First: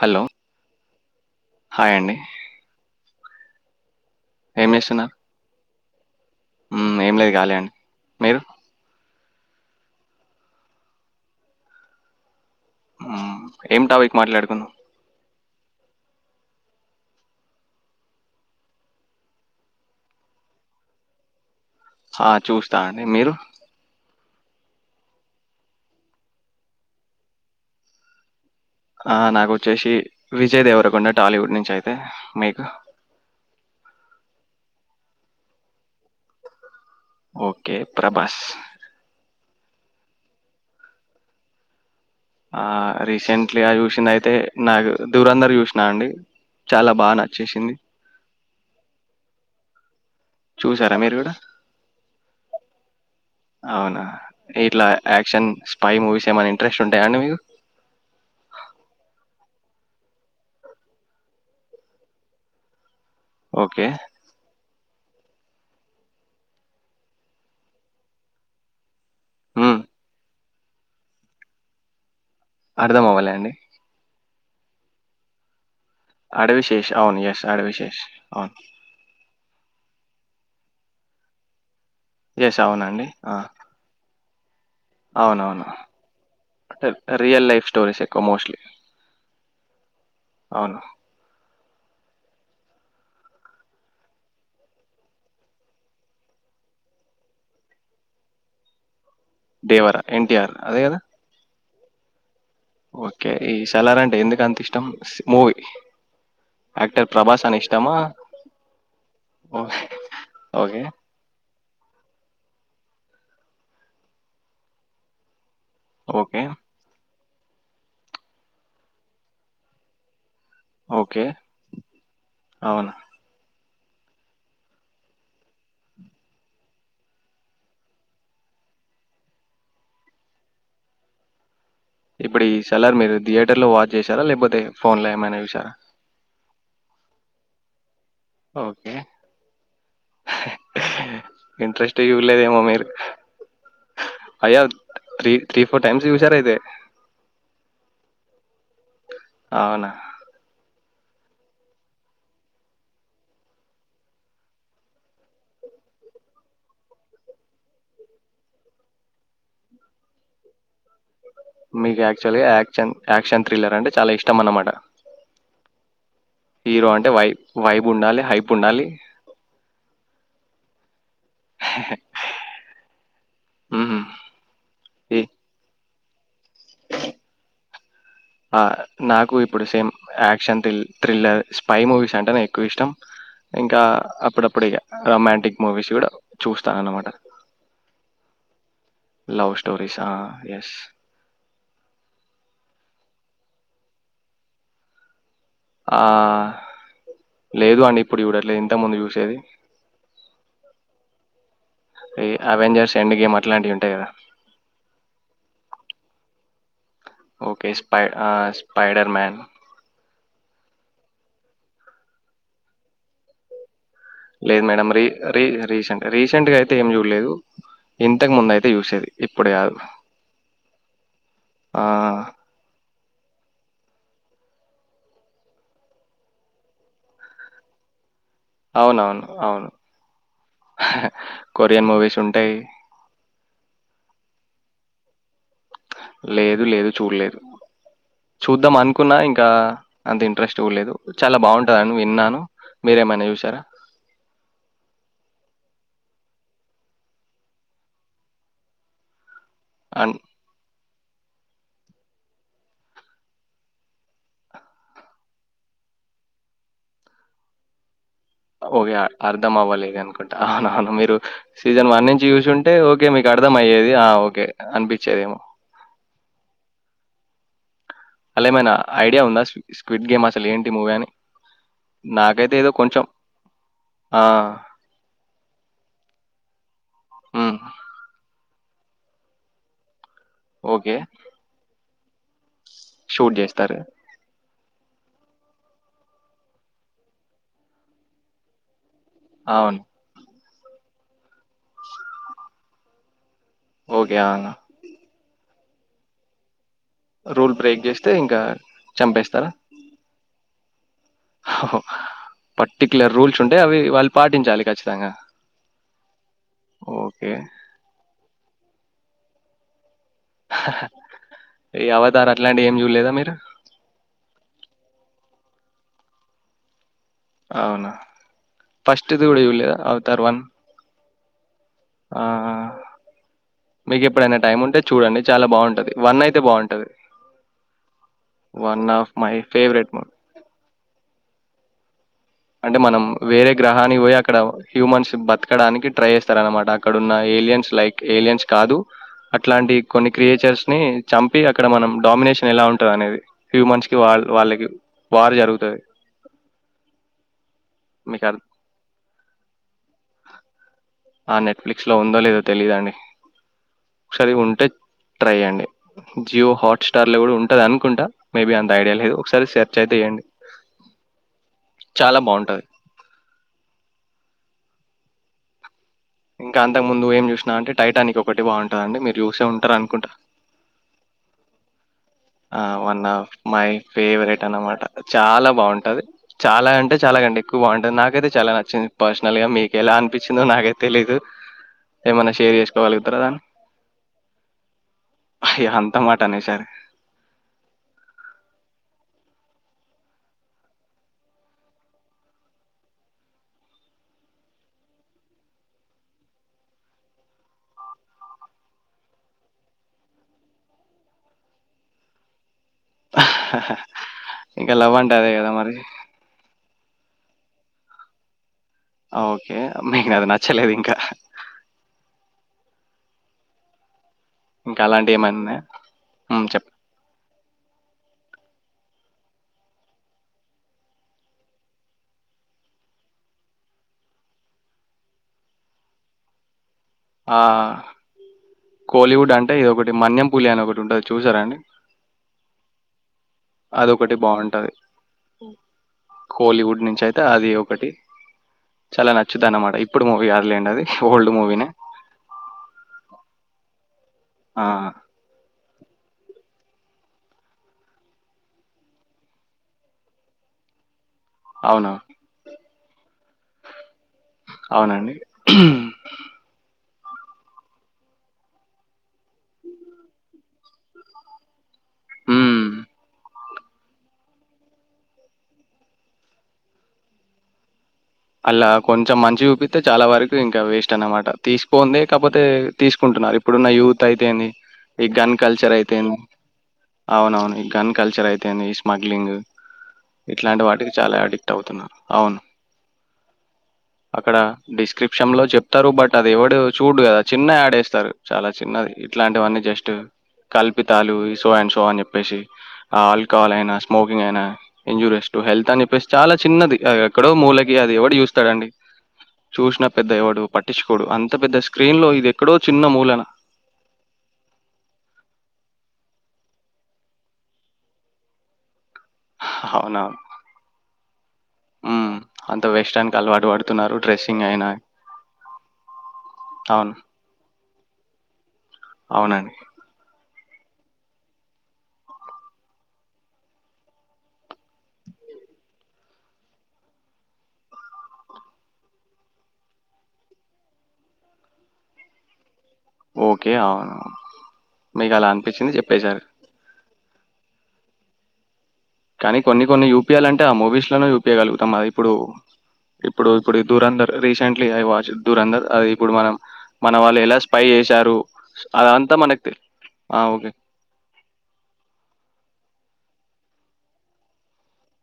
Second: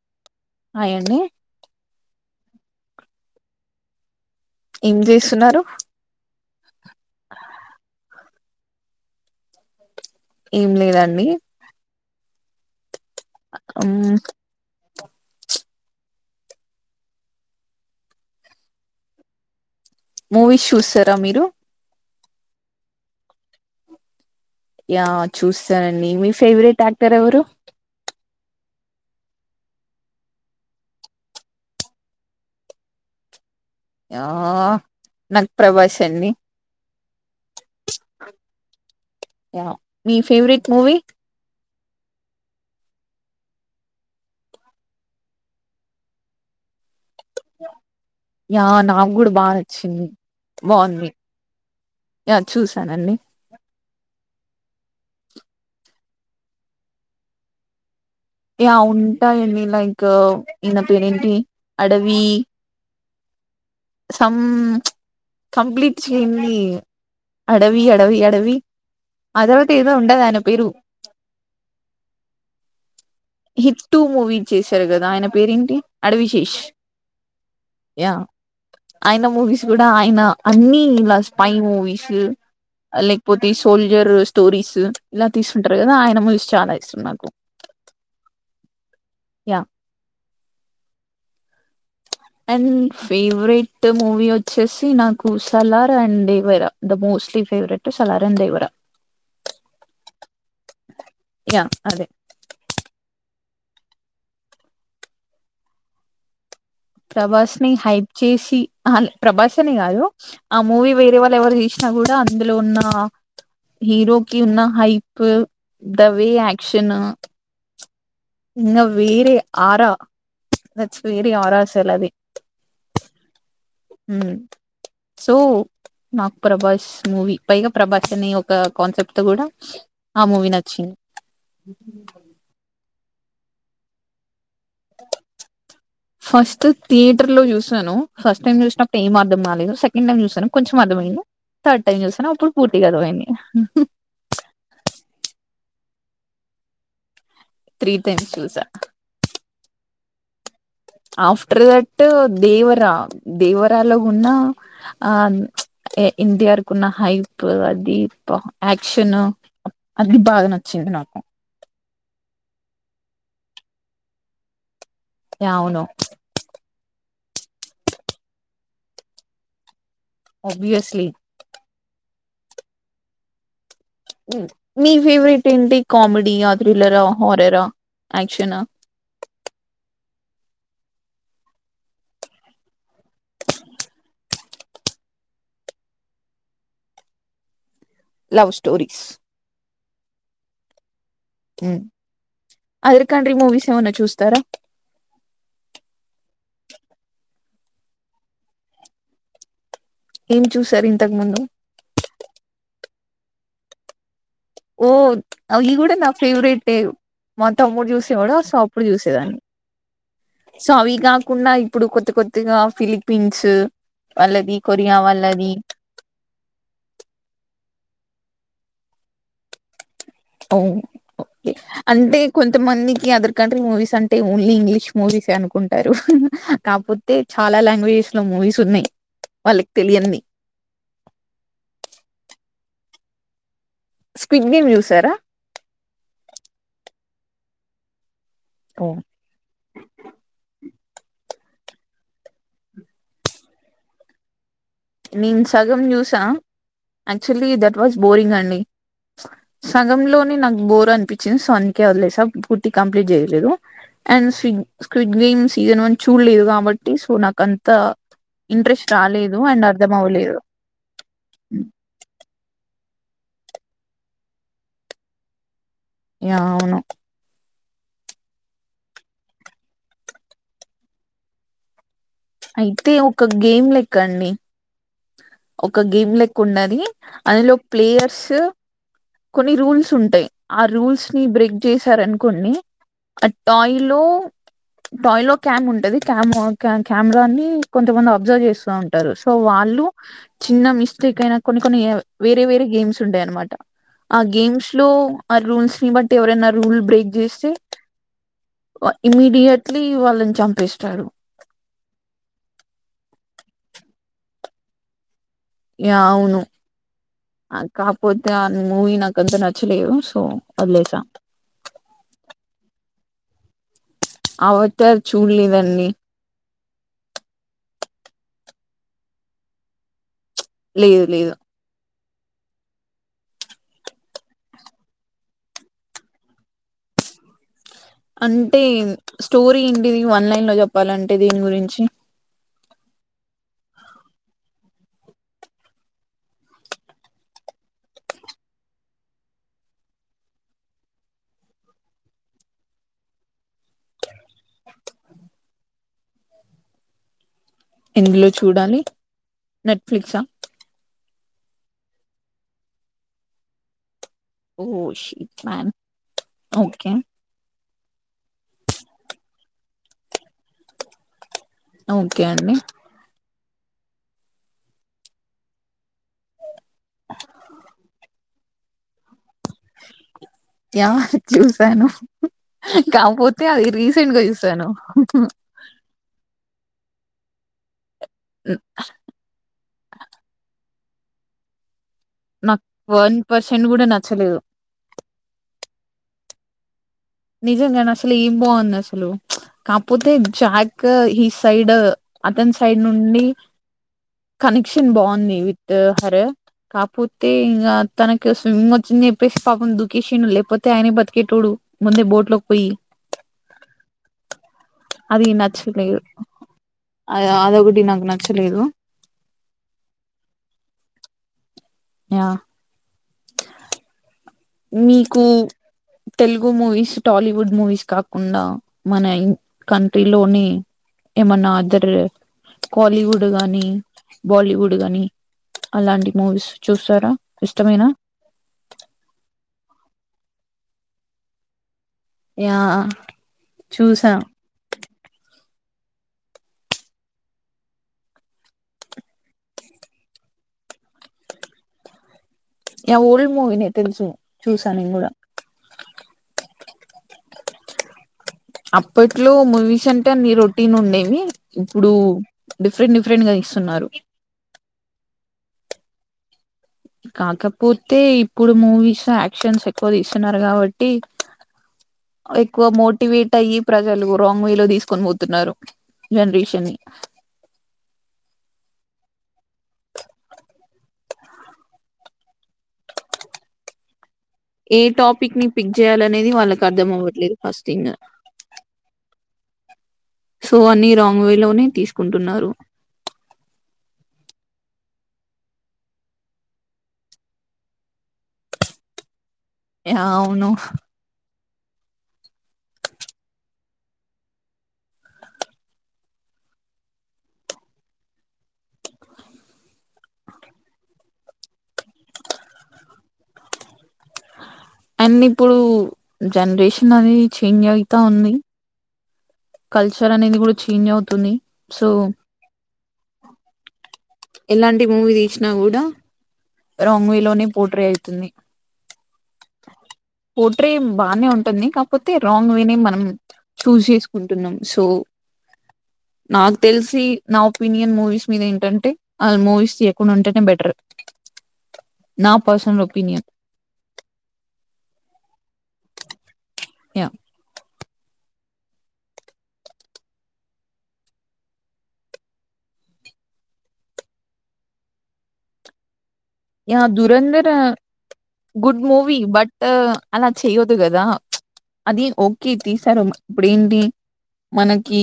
Hello hi అండి హాయ్ండి ఏం చేస్తున్నారు ఉమ్ ఏం లేదు కాలే అండి మీరు ఏం లేదండి ఏం టాపిక్ మ్, మాట్లాడుకుందాం మూవీస్ చూస్తారా మీరు ఆ చూస్తా అండి మీరు యా చూస్తానండి మీ ఫేవరెట్ యాక్టర్ ఎవరు ఆ నాకు వచ్చేసి విజయ్ దేవర కొండ టాలీవుడ్ నుంచి అయితే మీకు ఆ నాకు ప్రభాస్ అండి ఒకే ప్రభాస్ య మీ ఫేవరెట్ మూవీ ఆ రీసెంట్లీగా చూసింది అయితే నాకు దూరందరూ చూసినా అండి చాలా బాగా న యా నాక్ గుడ బా ఛీ చూసారా బాగుంది మీరు గూడా? యా చూసానండి అవునా ఇట్లా యాక్షన్ స్పై మూవీస్ ఏమైనా ఇంట్రెస్ట్ ఉంటాయండి మీకు యా ఉంటాయండి లైక్ ఇన పెరేంటి అడవి ఓకే. సమ్ కంప్లీట్ చేయండి అడవి అడవి అడవి ఆధారవత్ హ్మ్. ఎదో ఉంటా దయన్ పెరు అర్థం అవ్వలే అండి. హిట్ టు మూవీ చేశారు కదా ఆయన పేరేంటి అడవిశేష్ 'అడవి శేష్' అవును. యెస్. 'అడవి శేష్' యా అవును. ఆయన మూవీస్ కూడా ఆయన అన్నీ ఇలా స్పై మూవీస్ యెస్ అవునండి. లేక్ ఆ! పోతే సోల్జర్ టోరీస్ ఇలా అవునవును. తీసుకుంటారు కదా ఆయన మువీస్ చాలా ఇష్టం నాకు కొ మోస్ట్లి యా అవును అండ్ ఫేవరెట్ మూవీ వచ్చేసి నాకు సలార్ అండి Devara the mostly favourite Salaar and Devara Devara NTR అదె కదా య అదే ఒకే ఈ సలార్ అంటే ఎందుకు అంత ఇష్టం స్ మూవీ యాక్టర్ ప్రభాస్ అని ని ఇష్టమా? హైప్ చేసి అ ప్రభాస్ అనే ఓహ్! కాదు ఆ ఓకే. మూవీ వేరే వాళ్ళు ఎవరు తీస్ కూడా అందులో ఉన్న హీరోకిి ఉన్న hype the way okay. Action ఇంగ వేరే ఆరా థట్స్ ఓకే. వేరె ఆరా సలది అవును. హుమ్ సో నాక్ ప్రభాస్ మూవీ పైగా ప్రభాస్ అనే ఒక కాన్సెప్ట్ తో కూడా ఆ మూవీ నచ్చింది ఇప్పుడు ఇ సలార్ మీరు థియేటర్ లో వాచ్ చేసారా లేకపోతే తే ఫోన్ లో ఏమైనా చూసారా ఫస్ట్ థియేటర్ లో చూసాను ఫస్ట్ టైం ఓకే. చూసినప్పుడు ఏం అర్థం కాలేదు, సెకండ్ టైం చూసనం కొంచెం అర్థమయ్యంది. థర్డ్ టైం ఇంట్రెస్ట్ చూసిన అప్పుడు చూడలేదేమో మీరు. పూర్తిగా అర్థమైంది. అయ్యో! త్రీ ఫోర్ టైమ్స్ చూసారు ఐతే త్రీ టైమ్స్ చూసా అవునా ఆఫ్టర్ దట్ దేవరా దేవరాలో ఉన్న ఆ ఎన్టీఆర్ కు ఉన్న హైప్ అదిప్ యాక్షన్ అది బాగా నచ్చింది నాకు మీకు యాక్చువల్గా యాక్షన్ యాక్షన్ థ్రిల్లర్ అంటే చాలా ఇష్టం అన్నమాట యా అవును అంటే వై వైబ్ ఉండాలి హైపు ఉండాలి ఆభ్యస్లి హ్ హ్ హ మీ ఫేవరెట్ ఏంటి? కామెడి ఆద్ థ్రిల్లర్ ఆ, హర్రర్ ఆ, ఆ! యాక్షనా? నాకు ఇప్పుడు same action thrill thriller spy movies అంటే ఎక్కువ ఇష్టం ఇంకా అప్పుడప్పుడు ఇగ రొమాంటిక్ మూవీస్ కూడా చూస్తాను అన్నమాట లవ్ స్టోరీస్ లవ్ స్టోరీస్ ఆ ఎస్ ఉమ్. అదర్ కంట్రీ మూవీస్ ఏమన్నా చూస్తారా? ఆ లేదు అండి ఇప్పుడు చూడట్లేదు ఇంతకు ముందు చూసేది ఏం చూసారు ఇంతకు ముందు ఏ అవెంజర్స్ ఎండ్ గేమ్ అట్లాంటివి ఉంటాయి కదా ఓ అవి కూడా నా ఫేవరెట్ ఏవ్ మా ఓకే. తమ్ముడు స్పై చూసేవాడు ఆహ్, సో అప్పుడు 'స్పైడర్ మ్యాన్.' చూసేదాన్ని సో అవి కాకుండా ఇప్పుడు కొత్త కొత్తగా ఫిలిపిన్స్ లేదు మేడం రీ రీ రీసెంట్ రీసెంట్ గా అయితే ఏం చూడలేదు ఇంతకు ముంద అయితే చూసేది ఇప్పుడు కాదు అవుఓకే అంటే కొంతమంది అదర్ కంట్రీ మూవీస్ అంటే ఓన్లీ ఇంగ్లీష్ మూవీసే అనుకుంటారు కాకపోతే చాలా లాంగ్వేజెస్ లో మూవీస్ ఉన్నాయి అవునవును అవును వాళ్ళకి తెలియంది కొరియన్ మూవీస్ ఉంటాయి స్పిడ్ గేమ్ చూసారా లేదు లేదు చూడలేదు చూద్దాం ఓ అనుకున్నా ఇంకా అంత ఇంట్రెస్ట్ కూడా లేదు చాలా బాగుంటందని విన్నాను మీరేమైనా చూసారా నేను సగం చూసా యాక్చువల్లీ దట్ వాస్ బోరింగ్ అండి అన్ సగంలోనే నాకు బోరం పించింది సో అందుకే వదిలేసా పూర్తి కంప్లీట్ చేయలేదు అండ్ స్విగ స్విగ్విన్ సీజన్ వన్ చూడలేదు కాబట్టి సో నాక అంత ఇంట్రెస్ట్ రాలేదు అండ్ అర్థం లేదు అనుకుంటా అవ్వలేదు అవునవును మీరు సీజన్ వన్ నుంచి చూసుంటే అంటే ఓకే మీకు అర్థం అయ్యేది ఆ ఓకే అనిపించేదేమో యా అవును అలా ఏమైనా ఐడియా ఉందా స్క్విట్ గేమ్ అసలు ఏంటి మూవీ అని నాకైతే ఏదో అయితే కొంచెం ఒక గేమ్ లెక్క ఆ! అండి ఒక గేమ్ లెకు ఉండది అందులో హ్మ్. ప్లేయర్స్ కొన్ని రూల్స్ ఉంటాయి ఆ ఓకే. రూల్స్ ని బ్రేక్ చేసి ఇస్తార్ అనుకోండి ఆ షూట్ టాయ్ జేస్తారు. లో టాయ్ లో క్యామ్ ఉంటంది క్యామ్ కెమెరాని కొంతమంది అబ్జర్వ్ చేస్తూ ఉంటంది సో అవును. వాళ్ళు చిన్న మిస్టేక్ అయినా కొన్ని కొన్ని వేరే వేరే గేమ్స్ ఉంటాయి అనమాట ఆ గేమ్స్ లో ఆ రూల్స్ బట్టి ఎవరేనా రూల్ బ్రేక్ చేస్తే రూల్ బ్రేక్ జేస్తే ఇంకా చంపేస్తారా? ఇమీడియట్లీ వాళ్ళని చంపి చంపేస్తారు పర్టిక్యులర్ రూల్స్ ఉంటే అవి వాళ్ళు పాటించాలి ఖచ్చితంగా ఏ అవును ఓకే. ఆ కాకపోతే మూవీ నాకుంత నచ్చలేదు సో వదిలేసా ఈ అవతారు అట్లాంటి ఏం చూడలేదా మీరు అవతార్ చూడలేదండి అవునా ఫస్ట్ది కూడా చూడలేదా అవుతారు వన్ లేదు లేదు ఆ మీకు ఎప్పుడైనా టైం ఉంటే చూడండి చాలా బాగుంటంది వన్ అయితే బాగుంటది అంటే one of my story favourite ఏంటిది మూవీ వన్ లైన్ లో చెప్ చెప్పాలంటే దీని గురించి అంటే మనం వేరే గ్రహానికి పోయి అక్కడ హ్యూమన్స్ బతకడానికి ట్రై చేస్తారనమాట అక్కడన్న ఏలియన్స్ లైక్ ఏలియన్స్ కాదు అట్లాంటి కొన్ని క్రియేచర్స్ ని చంపి అక్కడ మనం డామినేషన్ ఎలా ఉంటుంది అనేది హ్యూమన్స్ క వాళ్ వాళ్ళకి వార్ జరుగుతాది ఎందులో చూడాలి నెట్ఫ్లిక్ ఆ ఆ నెట్ఫ్లిక్స్ లో ఉందో లేదో తెలీదుండి ఒకసారి ఉంటే ఓ ట్రై షిట్ అండి మ్యాన్ జియో ఓకే హాట్స్టార్ లో కూడా ఉంటదని ఆన్ కుంటా మేబి అంత ఐడియా లేదు ఒకసారి సెర్చ్ అయితే చేయండి చాలా ఓకే అండి బాగుంటది ఇంకా అంతకు ముందు ఏం చూసినా అంటే టైటానిక్ ఓ కటి బాగుంటది అండి మీర్ చూసే ఉంటార అనుకుంటా సాను ఆ వన్ ఆఫ్ మై గా ఫేవరెట్ చూసాను అన్నమాట చాలా బాగుంటది చాలా అంటే చాలా కండి ఎక్కువ బాఅంటే నాక్ నాకైతే చాలా నచ్చింది పర్సనల్ గా మీకెలా అనిపించిందో నాకైతే తెలీదు ఏమన్నా షేర్ నాకు చేసుకోవాలి వన్ [unintelligible] పర్సెంట్ కూడా నచ్చలేదు అయ్యో అంతా మాట అనేసారే నిజం గాని అసలు ఏం బాగుంది అసలు కాపోతే జాక్ ఈ సైడ్ అతని సైడ్ నుండి కనెక్షన్ బాగుంది విత్ హర్ కాపోతే ఇంకా తనకు స్విమ్మింగ్ వచ్చని చెప్పేసి పాపం దూకేసిండు లేకపోతే ఆయనే బతికేటోడు ముందే బోట్ లోకి పోయి ఆ హా హా ఇంకా లవ్ అంటే అది అదే కదా మరి నచ్చలేదు అ అదోకటి నాగ్ నచ్చలేదు ఓకే మీకు అది నచ్చలేదు ఇంకా యా ఇంకా అలాంటి మీకు ఏమైనా ఉన్నాయా? హ్మ్ తెలుగు చెప్పండి మూవీస్ టాలీవుడ్ మూవీస్ కాకుండా మన కంట్రీలోని ఏమన్నా అదర్ కాలీవుడ్ గానీ బాలీవుడ్ గానీ అలాంటి మూవీస్ చూస్తారా ఆ ఇష్టమేనా కోలీవుడ్ అం టే ఇది ఒకటి మన్యం పూలి అని ఒకటి ఉంటది చూసారాండి యా చూసా బావుంటది. కోలీవుడ్ నుంచి అయితే అది ఒకటి చాలా నచ్చుది అన్నమాట ఇప్పుడు మూవీ కాదులెండి అది ఓల్డ్ మూవీనే ఓల్డ్ మూవీనే తెలుసు ఆ! చూసా నేను కూడా అప్పట్లో మూవీస్ అంటే అన్ని రొటీన్ ఉండేవి ఇప్పుడు అవును. డిఫరెంట్ డిఫరెంట్ గా తీస్తున్నారు అవునండి హ్మ్ కాకపోతే ఇప్పుడు మూవీస్ యాక్షన్స్ ఎక్కువ తీస్తున్నారు కాబట్టి ఎక్కువ హ్మ్. మోటివేట్ అయ్యి ప్రజలు రాంగ్ వే లో తీసుకొని పోతున్నారు జనరేషన్ ని అలా కొంచెం మంచి చూపితే చాలా వరకు ఇంకా వేస్ట్ అన్నమాట తీసుకోందే కాపోతే తీసుకుంటున్నారు ఇప్పుడున్న యూత్ తైతేంది ఏ ఈ టాపిక్ గన్ ని పిక్ కల్చర్ అయితేంది చేయాలనేది వాళ్ళకి అర్థం అవ్వట్లేదు ఫస్ట్ అవునవును థింగ్ గన్ కల్చర్ అయితేంది ఈ స్మగ్లింగ్ సో ఇట్లాంటి అన్ని వాటికి రాంగ్ చాలా వే అడిక్ట్ లోనే అవుతున్నారు. అవును. తీసుకుంటున్నారు అక్కడ డిస్క్రిప్షన్ లో చెప్తారు బట్ అది ఎవడు చూడు కదా చిన్న యాడేస్తారు చాలా చిన్నది ఇట్లు ఇట్లాంటివన్నీ జస్ట్ అవును కల్పితాలు సో అండ్ సో అని చెప్పేసి ఆల్కహాల్ అయినా స్మోకింగ్ అయినా ఇంజురీస్ టు హెల్త్ అని చెప్పేసి చాలా చిన్నది ఎక్కడో మూల ఈ అది ఎవడు చూస్తాడండి చూసిన పెద్ద ఎవడు పట్టించుకోడు అంత పెద్ద స్క్రీన్ లో ఇది ఎక్కడో చిన్న మూలన అండ్ ఇప్పుడు జనరేషన్ అనీ చేంజ్ అయితా ఉంది అవునా కల్చర్ అనేది కూడా చేంజ్ అవుతుంది సో ఉమ్, అంత వెస్టర్న్కి అలవాటు పడుతున్నారు డ్రెస్సింగ్ అయినా ఎలాంటి మూవీ తీసినా గుడా అవును రాంగ్ విలోనే పో పోట్రే అయితుంది అవునండి పోట్రే బాగానే ఉంటుంది కాకపోతే రాంగ్ వేనే మనం చూజ్ చేసుకుంటున్నాం సో నాకు తెలిసి నా ఒపీనియన్ మూవీస్ మీద ఏంటంటే వాళ్ళు మూవీస్ తీయకుండా ఉంటేనే బెటర్ నాపు ఓకే ఆ మీకు అలా అనిపించింది చెప్ బేజారు యా కానీ కొన్ని కొన్ని యూపియలే అంటే ఆ మూవీస్ లోనే యూపీయ గలుగుతాం అది ఇప్పుడు ఇప్పుడు ఇప్పుడు ఈ Dhurandhar recently I watch Dhurandhar అది ఇప్పుడు మనం య మన వాళ్ళు ఎలా దురంధర్ స్పై చేశారు గుడ్ అదంతా మూవీ మనకు తె బట్ ఆ అలా ఓకే చెయ్యదు కదా అది ఓకే తీసారు ఇప్పుడు ఏంటి మనకి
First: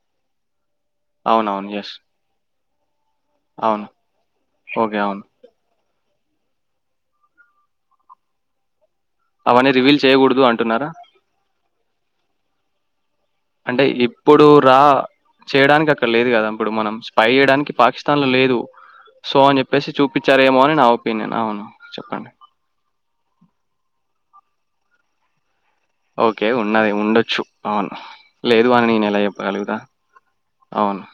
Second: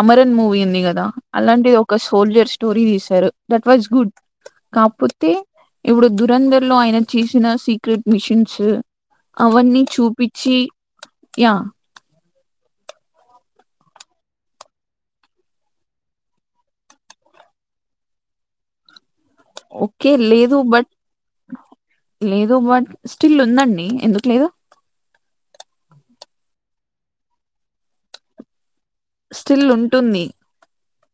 అమరన్ మూవీ ఉంది గా లా అలాంటి అవునవును ఎస్ ఒక సోల్జర్స్ స్టోరీ తీస్ పెరు దట్ వాస్ అవును గుడ్ ఓకే అవును కాపోతే ఇప్పుడు దురంధర్ లో ఆయన చేసిన సీక్రెట్ మిషిన్స్ అవన్నీ రివీల్ చేయకూడదు చూపించి అంటున్నారా యా అంటే ఇప్పుడు రా చేయడానికి అక్కడ లేదు కదా ఇప్పుడు మనం స్పై చేయడానికి పాకిస్తాన్ లో లేదు సో అని చెప్పేసి ఓకే లేదు చూపించారేమో అని నా బట్ ఒపీనియన్ అవును చెప్పండి లేదు బట్ స్టిల్ ఉందండి ఎందుకు లేదు ఓకే ఉన్నది ఉండొచ్చు అవును లేదు ఇదివాని న ఏల చేప్పు స్టిల్ కలుగుతా ఉంటుంది అవును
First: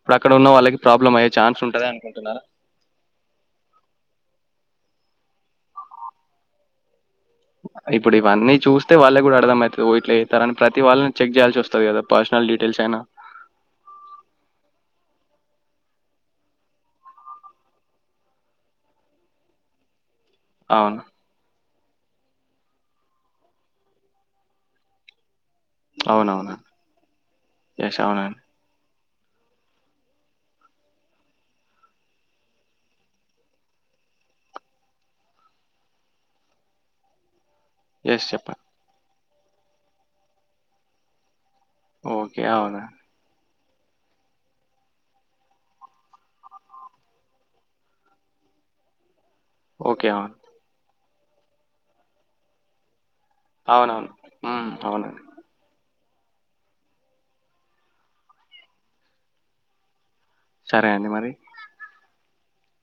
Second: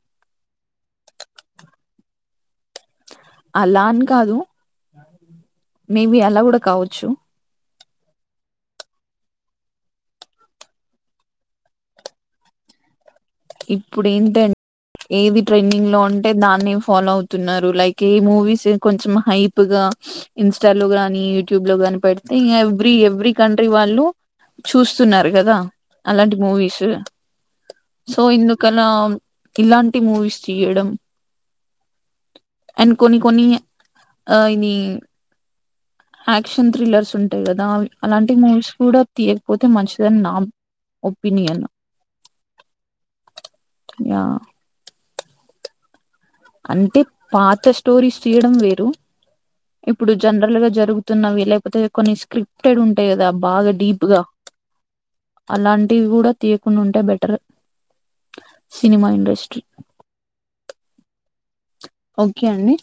ఇప్పుడు అక్కడ ఉన్న వాళ్ళకి ప్రాబ్లం అయ్యే ఛాన్స్ ఉంటది అనుకుంటున్నారా అలా అని కాదు మేబి అలా కూడా కావచ్చు ఇప్పుడు ఇవన్నీ చూస్తే వాళ్ళే కూడా అర్థం మవుతుంది ఓట్ వస్తార అని ప్రతి వాళ్ళని చెక్ చేయాల్సి వస్తుంది కదా పర్సనల్ డీటెయిల్స్ అయినా ఇప్పుడు ఏంటంటే ఏది ట్రెండింగ్ లో ఉంటే దాన్నే ఫాలో అవుతున్నారు లైక్ ఏ మూవీస్ కొంచెం హైప్గా అవును ఇన్స్టాలోగాని యూట్యూబ్ లో కని పెడితే ఎవ్రీ ఎవ్రీ కంట్రీ వాళ్ళు చూస్తున్నారు కదా అలాంటి అవునవును మూవీస్ ఎస్ సో అవునండి ఇందుకలా ఇలాంటి మూవీస్ తీయడం అండ్ కొన్ని కొన్ని ఇది యాక్షన్ థ్రిల్లర్స్ ఉం అ కదా ఎస్ అలాంటి చెప్పండి మూవీస్ కూడా తీయకపోతే మంచిది అని నా ఒపినియన్ ఓకే అవునా య అంటే పాత స్టోరీస్ తీయడం వేరు ఓకే ఇప్పుడు అవును జనరల్ గా జరుగు తున్నా లేకపోతే కొన్ని స్క్రిప్టెడ్ ఉ టె కదా బాగా డీప్ అవునవును గా ఉమ్, అవునండి అలాం టివి కూడా తీయకుండాంటే బెటర్ సినిమా ఇండస్ట్రీ సరే అండి మరి ఓకే అండి